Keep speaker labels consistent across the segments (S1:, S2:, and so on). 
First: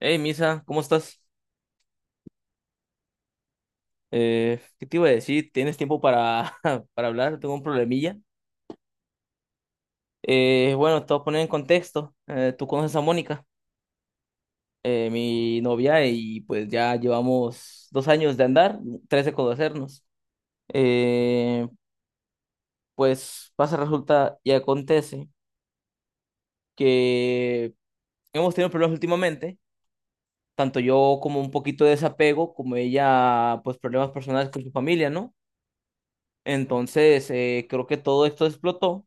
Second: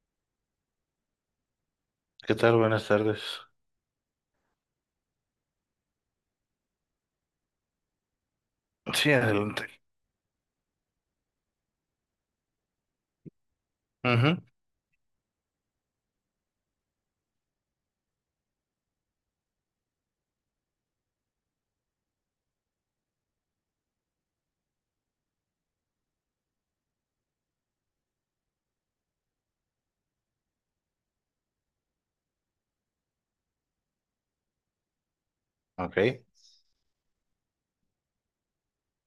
S1: Hey, Misa, ¿cómo estás?
S2: ¿Qué tal? Buenas tardes.
S1: ¿Qué te iba a decir? ¿Tienes tiempo para, para hablar? Tengo un problemilla.
S2: Sí, adelante.
S1: Bueno, te voy a poner en contexto. Tú conoces a Mónica,
S2: Ujú.
S1: mi novia, y pues ya llevamos 2 años de andar, tres de conocernos. Eh, pues pasa, resulta y acontece que hemos tenido problemas últimamente, tanto yo como un poquito de desapego, como ella, pues problemas personales con su familia, ¿no?
S2: Ok.
S1: Entonces, creo que todo esto explotó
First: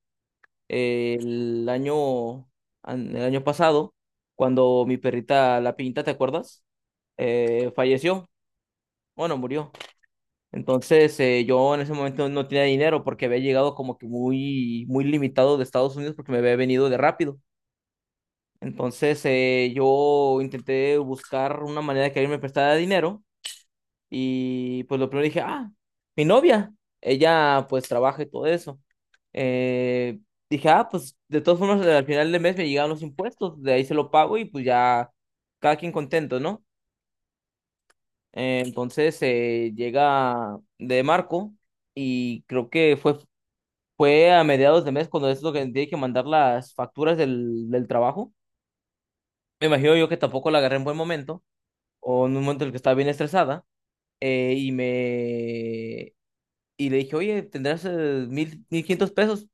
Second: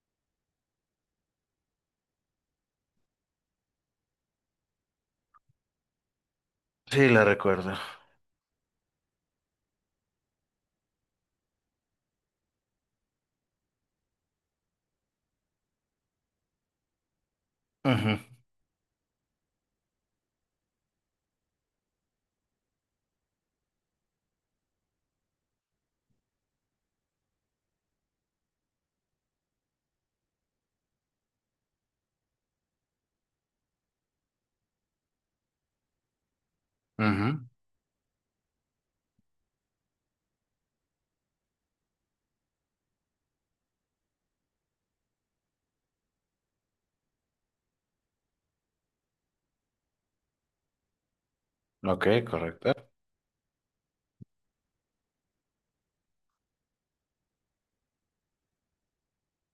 S1: eh, el año, el año pasado, cuando mi perrita La Pinta, ¿te acuerdas?
S2: Sí, la recuerdo.
S1: Falleció, bueno, murió. Entonces, yo en ese momento no tenía dinero porque había llegado como que muy, muy limitado de Estados Unidos porque me había venido de rápido.
S2: Ujú.
S1: Entonces, yo intenté buscar una manera de que alguien me prestara dinero y pues lo primero dije, ah, mi novia, ella pues trabaja y todo eso. Eh, Dije, ah, pues de todas formas al final del mes me llegaban los impuestos, de ahí se lo pago y pues ya cada quien contento, ¿no?
S2: Ujú.
S1: Entonces, llega de Marco y creo que fue a mediados de mes cuando es lo que tiene que mandar las facturas del trabajo. Me imagino yo que tampoco la agarré en buen momento
S2: Ok,
S1: o en un momento en el
S2: correcto.
S1: que estaba bien estresada. eh, y me Y le dije, oye, ¿tendrás 1,500 pesos?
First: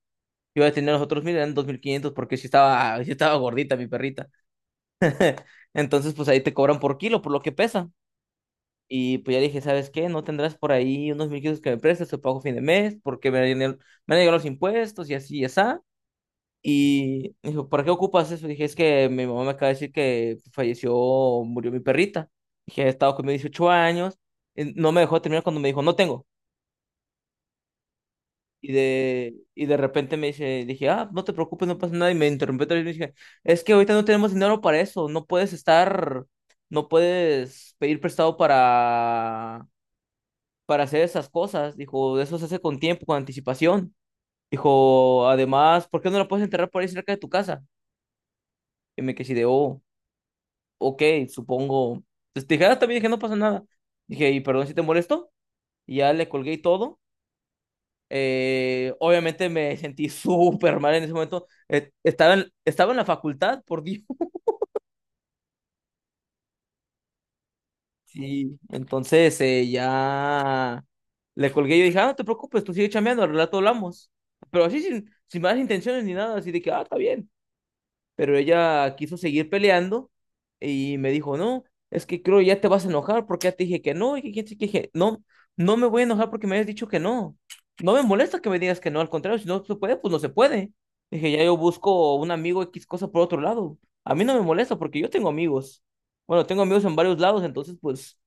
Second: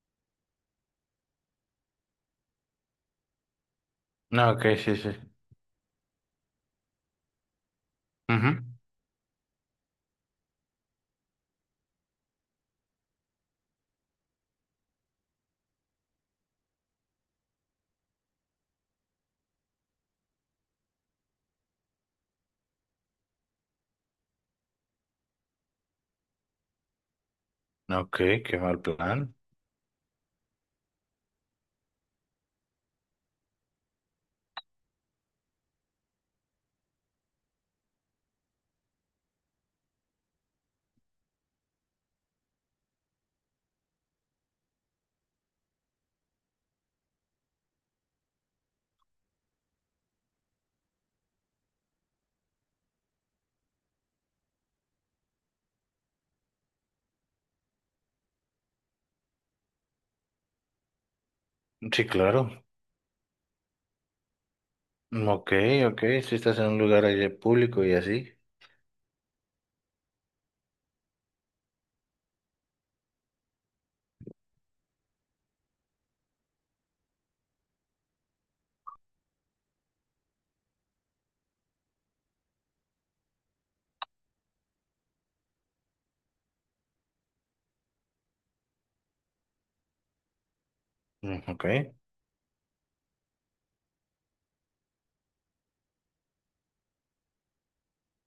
S1: Yo ya tenía los otros 1,000, eran 2,500, porque sí estaba, sí estaba gordita mi perrita.
S2: No, ok, sí, sí.
S1: Entonces, pues ahí te cobran por kilo, por lo que pesa.
S2: Ujú.
S1: Y pues ya dije, ¿sabes qué? ¿No tendrás por ahí unos 1,500 que me prestes? Te pago fin de mes, porque me han llegado los impuestos y así y así. Y me dijo, ¿para qué ocupas eso? Dije, es que mi mamá me acaba de decir que falleció, murió mi perrita. Dije, he estado conmigo 18 años. No me dejó terminar cuando me dijo, no tengo.
S2: Ok, qué
S1: Y
S2: mal plan.
S1: de, y de repente me dice, dije, ah, no te preocupes, no pasa nada. Y me interrumpió otra vez y me dije, es que ahorita no tenemos dinero para eso, no puedes estar, no puedes pedir prestado para hacer esas cosas. Dijo, eso se hace con tiempo, con anticipación. Dijo, además, ¿por qué no la puedes enterrar por ahí cerca de tu casa? Y me quedé así de, oh, ok, supongo. Entonces dije, ah, también dije, no pasa nada. Dije, y perdón si te molesto. Y ya le colgué y todo. Obviamente me sentí súper mal en ese momento.
S2: Sí, claro.
S1: Estaba en la facultad, por Dios.
S2: Ok, ok, si estás en un lugar allí público y así.
S1: Sí, entonces ya le colgué y dije, ah, no te preocupes, tú sigue chambeando, al rato hablamos. Pero así sin malas intenciones ni nada, así de que, ah, está bien. Pero ella quiso seguir peleando y me dijo, no, es que creo ya te vas a enojar porque ya te dije que no, y que quién sabe qué. Dije, no, no me voy a enojar porque me hayas dicho que no. No me molesta que me digas que no, al contrario, si no se puede, pues no se puede. Dije,
S2: Mm,
S1: ya yo
S2: ok.
S1: busco un amigo X cosa por otro lado. A mí no me molesta porque yo tengo amigos. Bueno, tengo amigos en varios lados, entonces pues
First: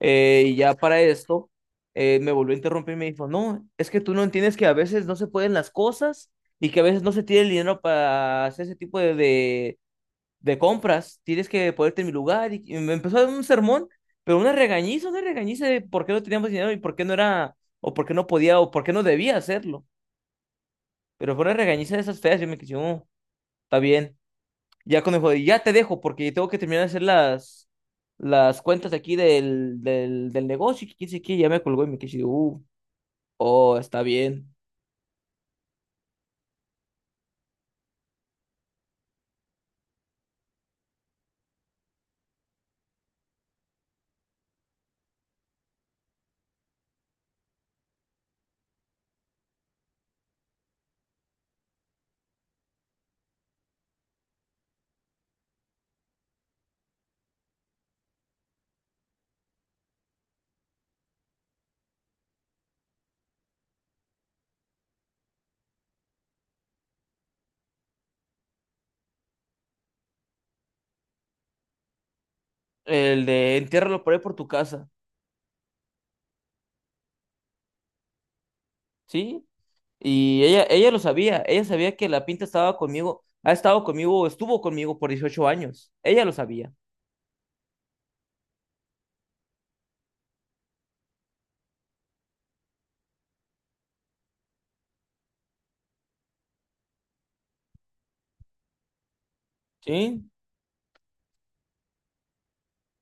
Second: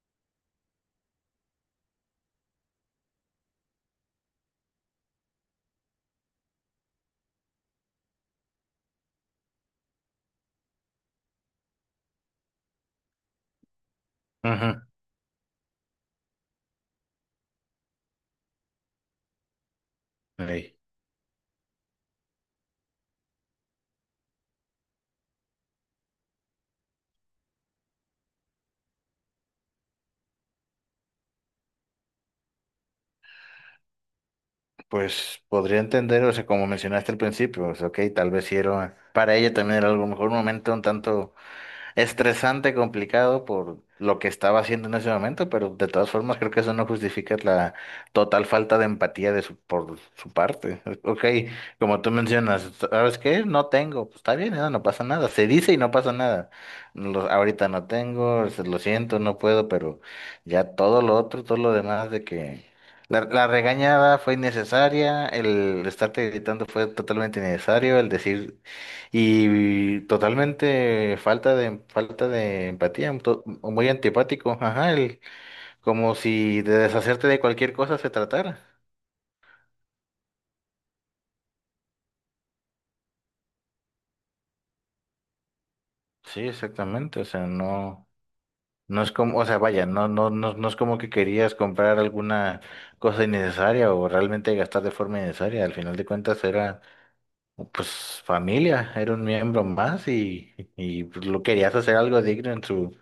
S1: y ya para esto, me volvió a interrumpir y me dijo, no, es que tú no entiendes que a veces no se pueden las cosas y que a veces no se tiene el dinero para hacer ese tipo de compras. Tienes que ponerte en mi lugar. Y me empezó a dar un sermón, pero
S2: Ujú.
S1: una regañiza de por qué no teníamos dinero y por qué no era, o por qué no podía, o por qué no debía hacerlo.
S2: Ey.
S1: Pero fue una regañiza de esas feas. Yo me quedé, oh, está bien. Ya cuando me dijo, ya te dejo porque tengo que terminar de hacer las cuentas aquí del negocio. Y que quién sabe qué, ya me colgó y me quedé así de, oh, está bien.
S2: Pues podría entender, o sea, como mencionaste al principio, o sea, ok, tal vez sí era, para ella también era algo, a lo mejor un momento un tanto estresante, complicado por lo que estaba haciendo en ese momento, pero de todas formas creo que eso no justifica la total falta de empatía de su, por su parte. Ok, como tú mencionas, ¿sabes qué? No tengo, pues está bien, no, no pasa nada, se dice y no pasa nada. Ahorita no tengo, lo siento, no puedo, pero ya todo lo otro, todo lo demás de que... La regañada fue innecesaria, el estarte gritando fue totalmente innecesario, el decir y totalmente falta de empatía, un
S1: El de
S2: muy
S1: entiérralo por ahí por tu
S2: antipático,
S1: casa,
S2: ajá, el, como si de deshacerte de cualquier cosa se tratara.
S1: ¿sí? Y ella lo sabía, ella sabía que la pinta estaba conmigo, ha estado conmigo, estuvo conmigo por 18 años, ella lo
S2: Sí,
S1: sabía,
S2: exactamente, o sea, no no es como, o sea, vaya, no, no es como que querías comprar alguna cosa innecesaria o realmente gastar de forma innecesaria, al final de cuentas era pues familia, era un miembro más
S1: ¿sí?
S2: y pues, lo querías hacer algo digno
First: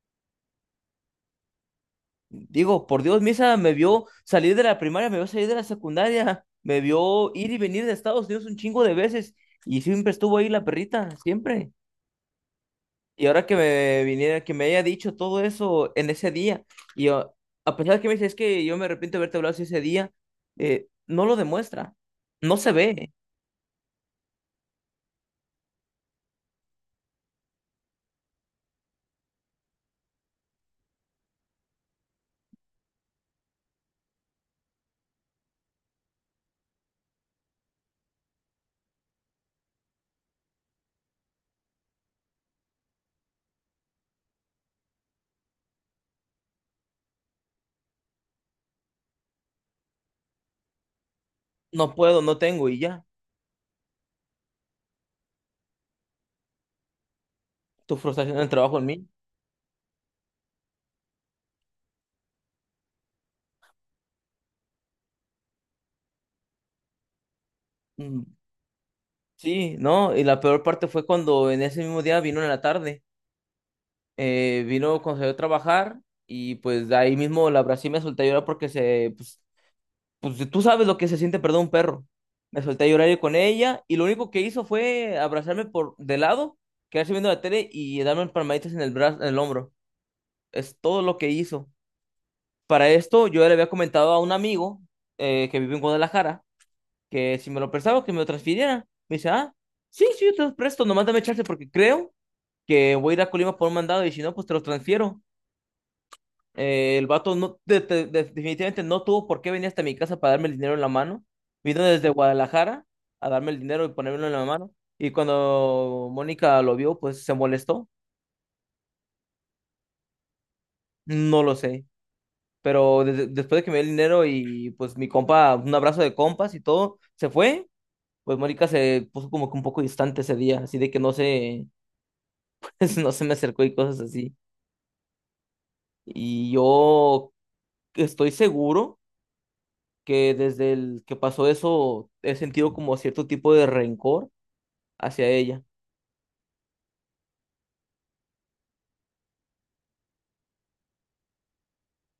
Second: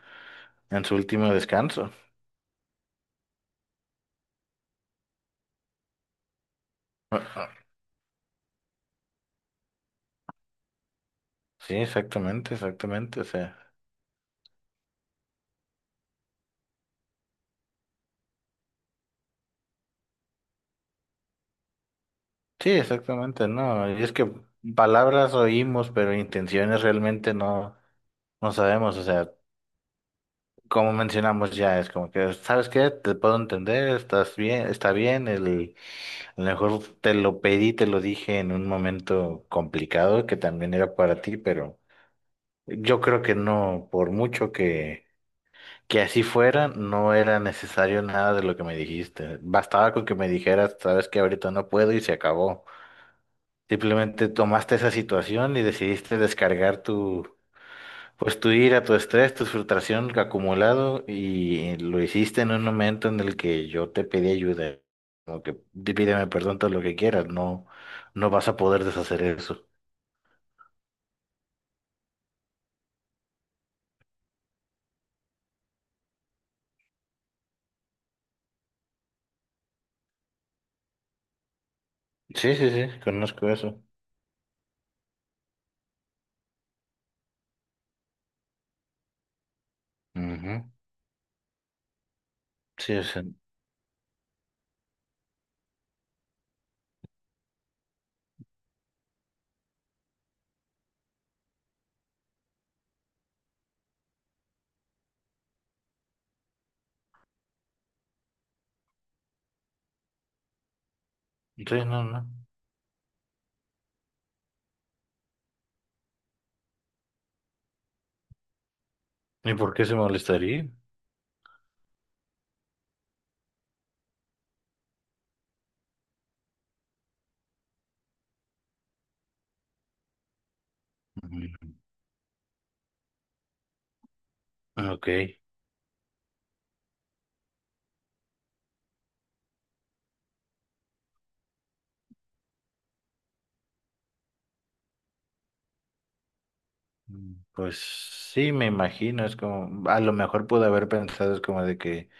S2: en su último descanso.
S1: Digo, por Dios, Misa me vio salir de la primaria, me vio salir de la secundaria, me vio ir y venir de Estados Unidos un chingo de veces y siempre estuvo ahí la perrita, siempre.
S2: Sí, exactamente, exactamente, o
S1: Y ahora que
S2: sea.
S1: me viniera, que me haya dicho todo eso en ese día, y yo, a pesar de que me dice, es que yo me arrepiento de haberte hablado así ese día, no lo demuestra, no se
S2: Sí,
S1: ve,
S2: exactamente, no. Y es que palabras oímos, pero intenciones realmente no, no sabemos. O sea, como mencionamos ya, es como que, ¿sabes qué? Te puedo entender, estás bien, está bien. El, a lo mejor te lo pedí, te lo dije en un momento complicado que también era para ti, pero yo creo que no, por mucho que así fuera, no era necesario nada de lo que me dijiste. Bastaba con que me dijeras, ¿sabes qué? Ahorita no puedo
S1: no
S2: y se
S1: puedo, no
S2: acabó.
S1: tengo, y ya,
S2: Simplemente tomaste esa situación y decidiste descargar tu,
S1: tu frustración
S2: pues
S1: en el
S2: tu
S1: trabajo
S2: ira,
S1: en
S2: tu
S1: mí.
S2: estrés, tu frustración acumulado y lo hiciste en un momento en el que yo te pedí ayuda. Como que Pídeme perdón todo lo que quieras, no,
S1: Mm,
S2: no vas a poder deshacer eso".
S1: sí, no, y la peor parte fue cuando en ese mismo día vino en la tarde, vino cuando salió a trabajar, y pues de ahí mismo la abracé y me solté a llorar porque pues si tú sabes lo que se siente perder un perro.
S2: Sí,
S1: Me
S2: sí,
S1: solté a
S2: sí,
S1: llorar yo con
S2: conozco eso.
S1: ella y lo único que hizo fue abrazarme por de lado, quedarse viendo la tele y darme palmaditas en el brazo, en el hombro.
S2: Ujú.
S1: Es todo lo que hizo. Para
S2: Sí, o sea,
S1: esto yo ya le había comentado a un amigo que vive en Guadalajara que si me lo prestaba que me lo transfiriera. Me dice, ah, sí, sí, yo te los presto, nomás dame chance porque creo que voy a ir a Colima por un mandado y si no, pues te los transfiero. El vato no, definitivamente no tuvo por qué venir hasta mi casa para darme el dinero en la mano.
S2: sí,
S1: Vino
S2: no,
S1: desde
S2: no.
S1: Guadalajara a darme el dinero y ponérmelo en la mano. Y cuando Mónica lo vio, pues se molestó.
S2: ¿Y por qué se molestaría?
S1: No lo sé. Pero después de que me dio el dinero y pues mi compa, un abrazo de compas y todo, se fue. Pues Mónica se puso como que un poco distante ese día, así de que no se,
S2: Ujú.
S1: no se me acercó y cosas así.
S2: Ok.
S1: Y yo estoy seguro que desde el que pasó eso he sentido como cierto tipo de rencor hacia ella,
S2: Mm, pues sí, me imagino, es como, a lo mejor pude haber pensado, es como de que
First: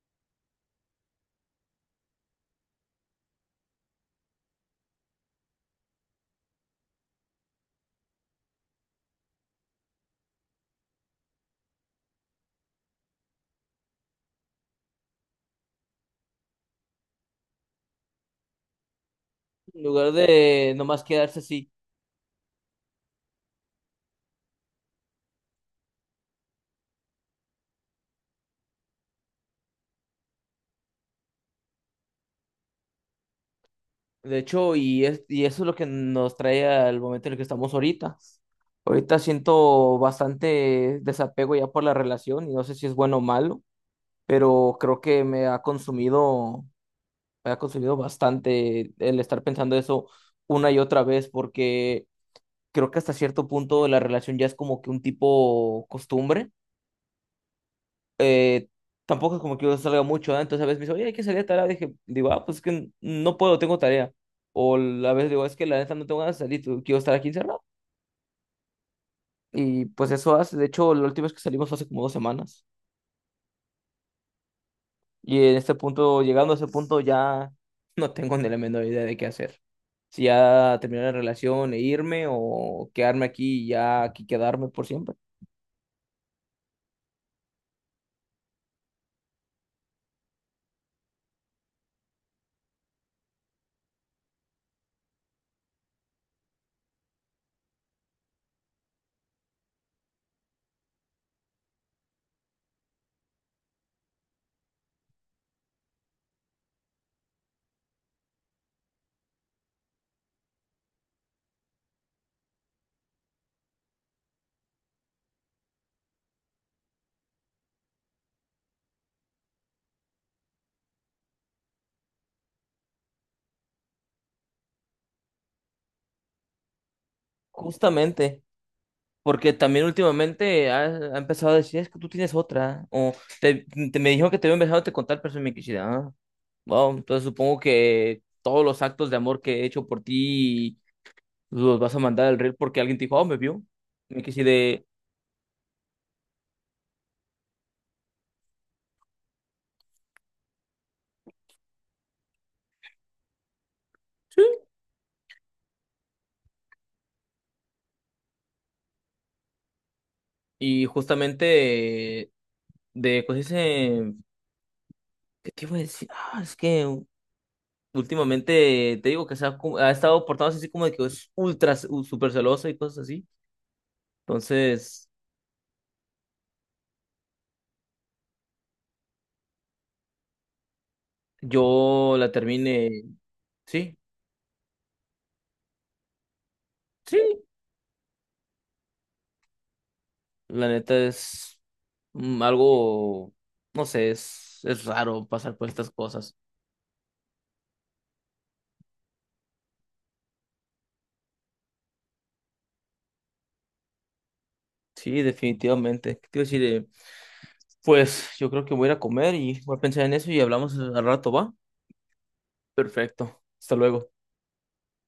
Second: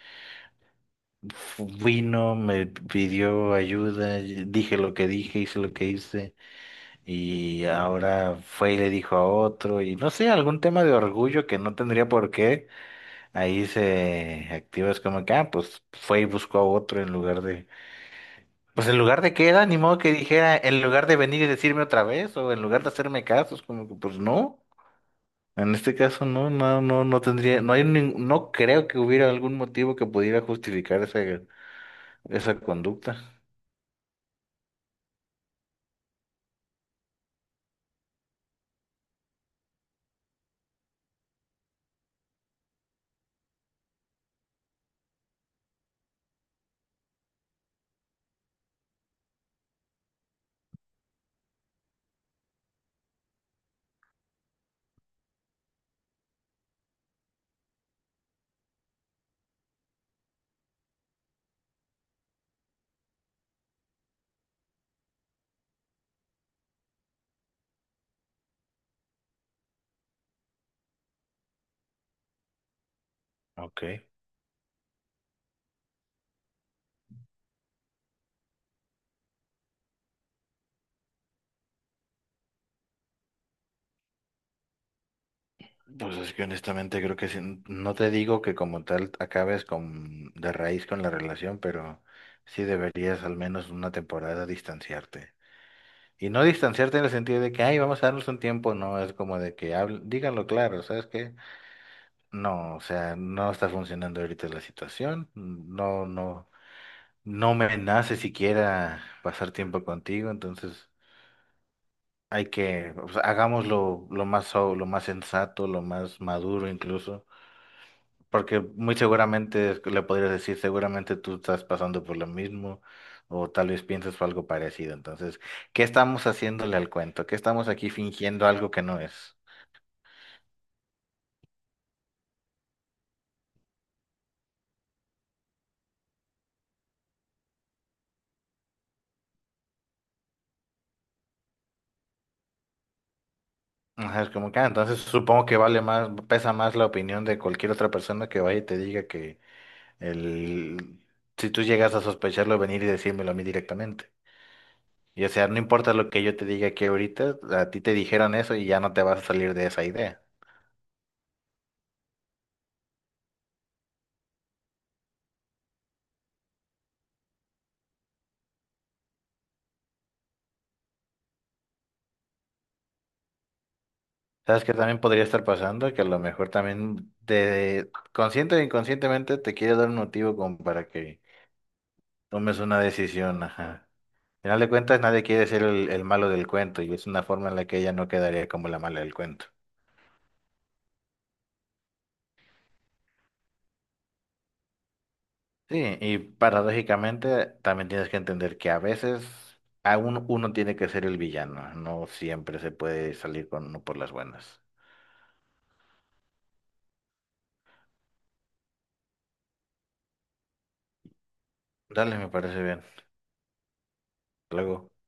S2: vino, me pidió ayuda, y dije lo que dije, hice lo que hice, y ahora fue y le dijo a otro, y no sé, algún tema de orgullo que no tendría por qué, ahí se activa, es como que, ah, pues fue y buscó a otro en lugar de, pues en lugar de que era, ni
S1: en
S2: modo
S1: lugar
S2: que dijera,
S1: de
S2: en
S1: nomás
S2: lugar de
S1: quedarse
S2: venir y
S1: así.
S2: decirme otra vez, o en lugar de hacerme caso, es como que, pues no. En este caso no, no tendría, no hay, no creo que hubiera algún motivo que pudiera justificar esa, esa conducta.
S1: De hecho, y eso es lo que nos trae al momento en el que estamos ahorita. Ahorita siento bastante desapego ya por la relación y no sé si es bueno o malo, pero creo que me ha consumido bastante el estar pensando eso una y otra vez porque creo que hasta cierto punto la relación ya es como que un tipo costumbre. eh, Tampoco es como que yo salga mucho, ¿ah? Entonces a veces me dice, oye, hay que salir a tal. Dije, digo, ah, pues es que no puedo, tengo tarea. O a veces digo, es que la neta no tengo ganas de salir, quiero estar aquí encerrado. Y pues eso hace, de hecho, la última vez que salimos fue hace como 2 semanas.
S2: Ok.
S1: Y en este punto, llegando a ese punto, ya no tengo ni la menor idea de qué hacer. Si ya terminar la relación e irme o quedarme aquí y ya aquí quedarme por siempre.
S2: Pues es que honestamente creo que sí, no te digo que como tal acabes con, de raíz con la relación, pero sí deberías al menos una temporada distanciarte. Y no distanciarte en el sentido de que, ay, vamos a darnos un tiempo, no, es como de que díganlo claro, ¿sabes qué? No, o sea, no está funcionando ahorita la situación, no, no, no me nace siquiera pasar tiempo contigo, entonces hay que, o sea, hagámoslo lo más, lo más sensato, lo más maduro incluso. Porque muy seguramente le podrías decir, seguramente tú estás pasando por lo mismo o tal vez piensas algo parecido. Entonces, ¿qué estamos haciéndole al cuento? ¿Qué estamos aquí
S1: Justamente.
S2: fingiendo algo que no es?
S1: Porque también últimamente ha empezado a decir, es que tú tienes otra. Te, Me dijo que te había empezado a contar, pero se me quisiera. Ah, wow, entonces supongo que todos los actos de amor que he hecho por ti los vas a mandar al reel porque alguien te dijo, oh, me vio.
S2: Ajá,
S1: Me
S2: es
S1: quise
S2: como que, ah,
S1: de...
S2: entonces supongo que vale más, pesa más la opinión de cualquier otra persona que vaya y te diga que el, si tú llegas a sospecharlo, venir y decírmelo a mí directamente.
S1: Sí.
S2: Y o sea, no importa lo que yo te diga aquí ahorita, a ti te dijeron eso y ya no te vas a salir de esa idea.
S1: Y justamente de cosas, ¿qué te iba a decir? Ah, es que últimamente te digo que ha estado portándose así como de que es super celosa y cosas así.
S2: ¿Sabes qué también
S1: Entonces...
S2: podría estar pasando? Que a lo mejor también te, consciente o inconscientemente te quiere dar un motivo como para que
S1: Yo la
S2: tomes una
S1: terminé,
S2: decisión, ajá.
S1: sí,
S2: Al final de cuentas, nadie quiere ser el malo del cuento y es
S1: sí,
S2: una forma en la que ella no quedaría como la mala del cuento.
S1: la neta es mm, algo, no sé, es raro pasar por estas
S2: Sí, y
S1: cosas.
S2: paradójicamente también tienes que entender que a veces aún uno tiene que ser el villano, no siempre se puede salir con uno por las buenas.
S1: Sí, definitivamente. ¿Qué te iba a decir? Pues yo creo que voy a ir a comer y voy a pensar en eso y hablamos al rato, ¿va?
S2: Dale, me parece bien.
S1: Perfecto. Hasta luego.
S2: Hasta luego.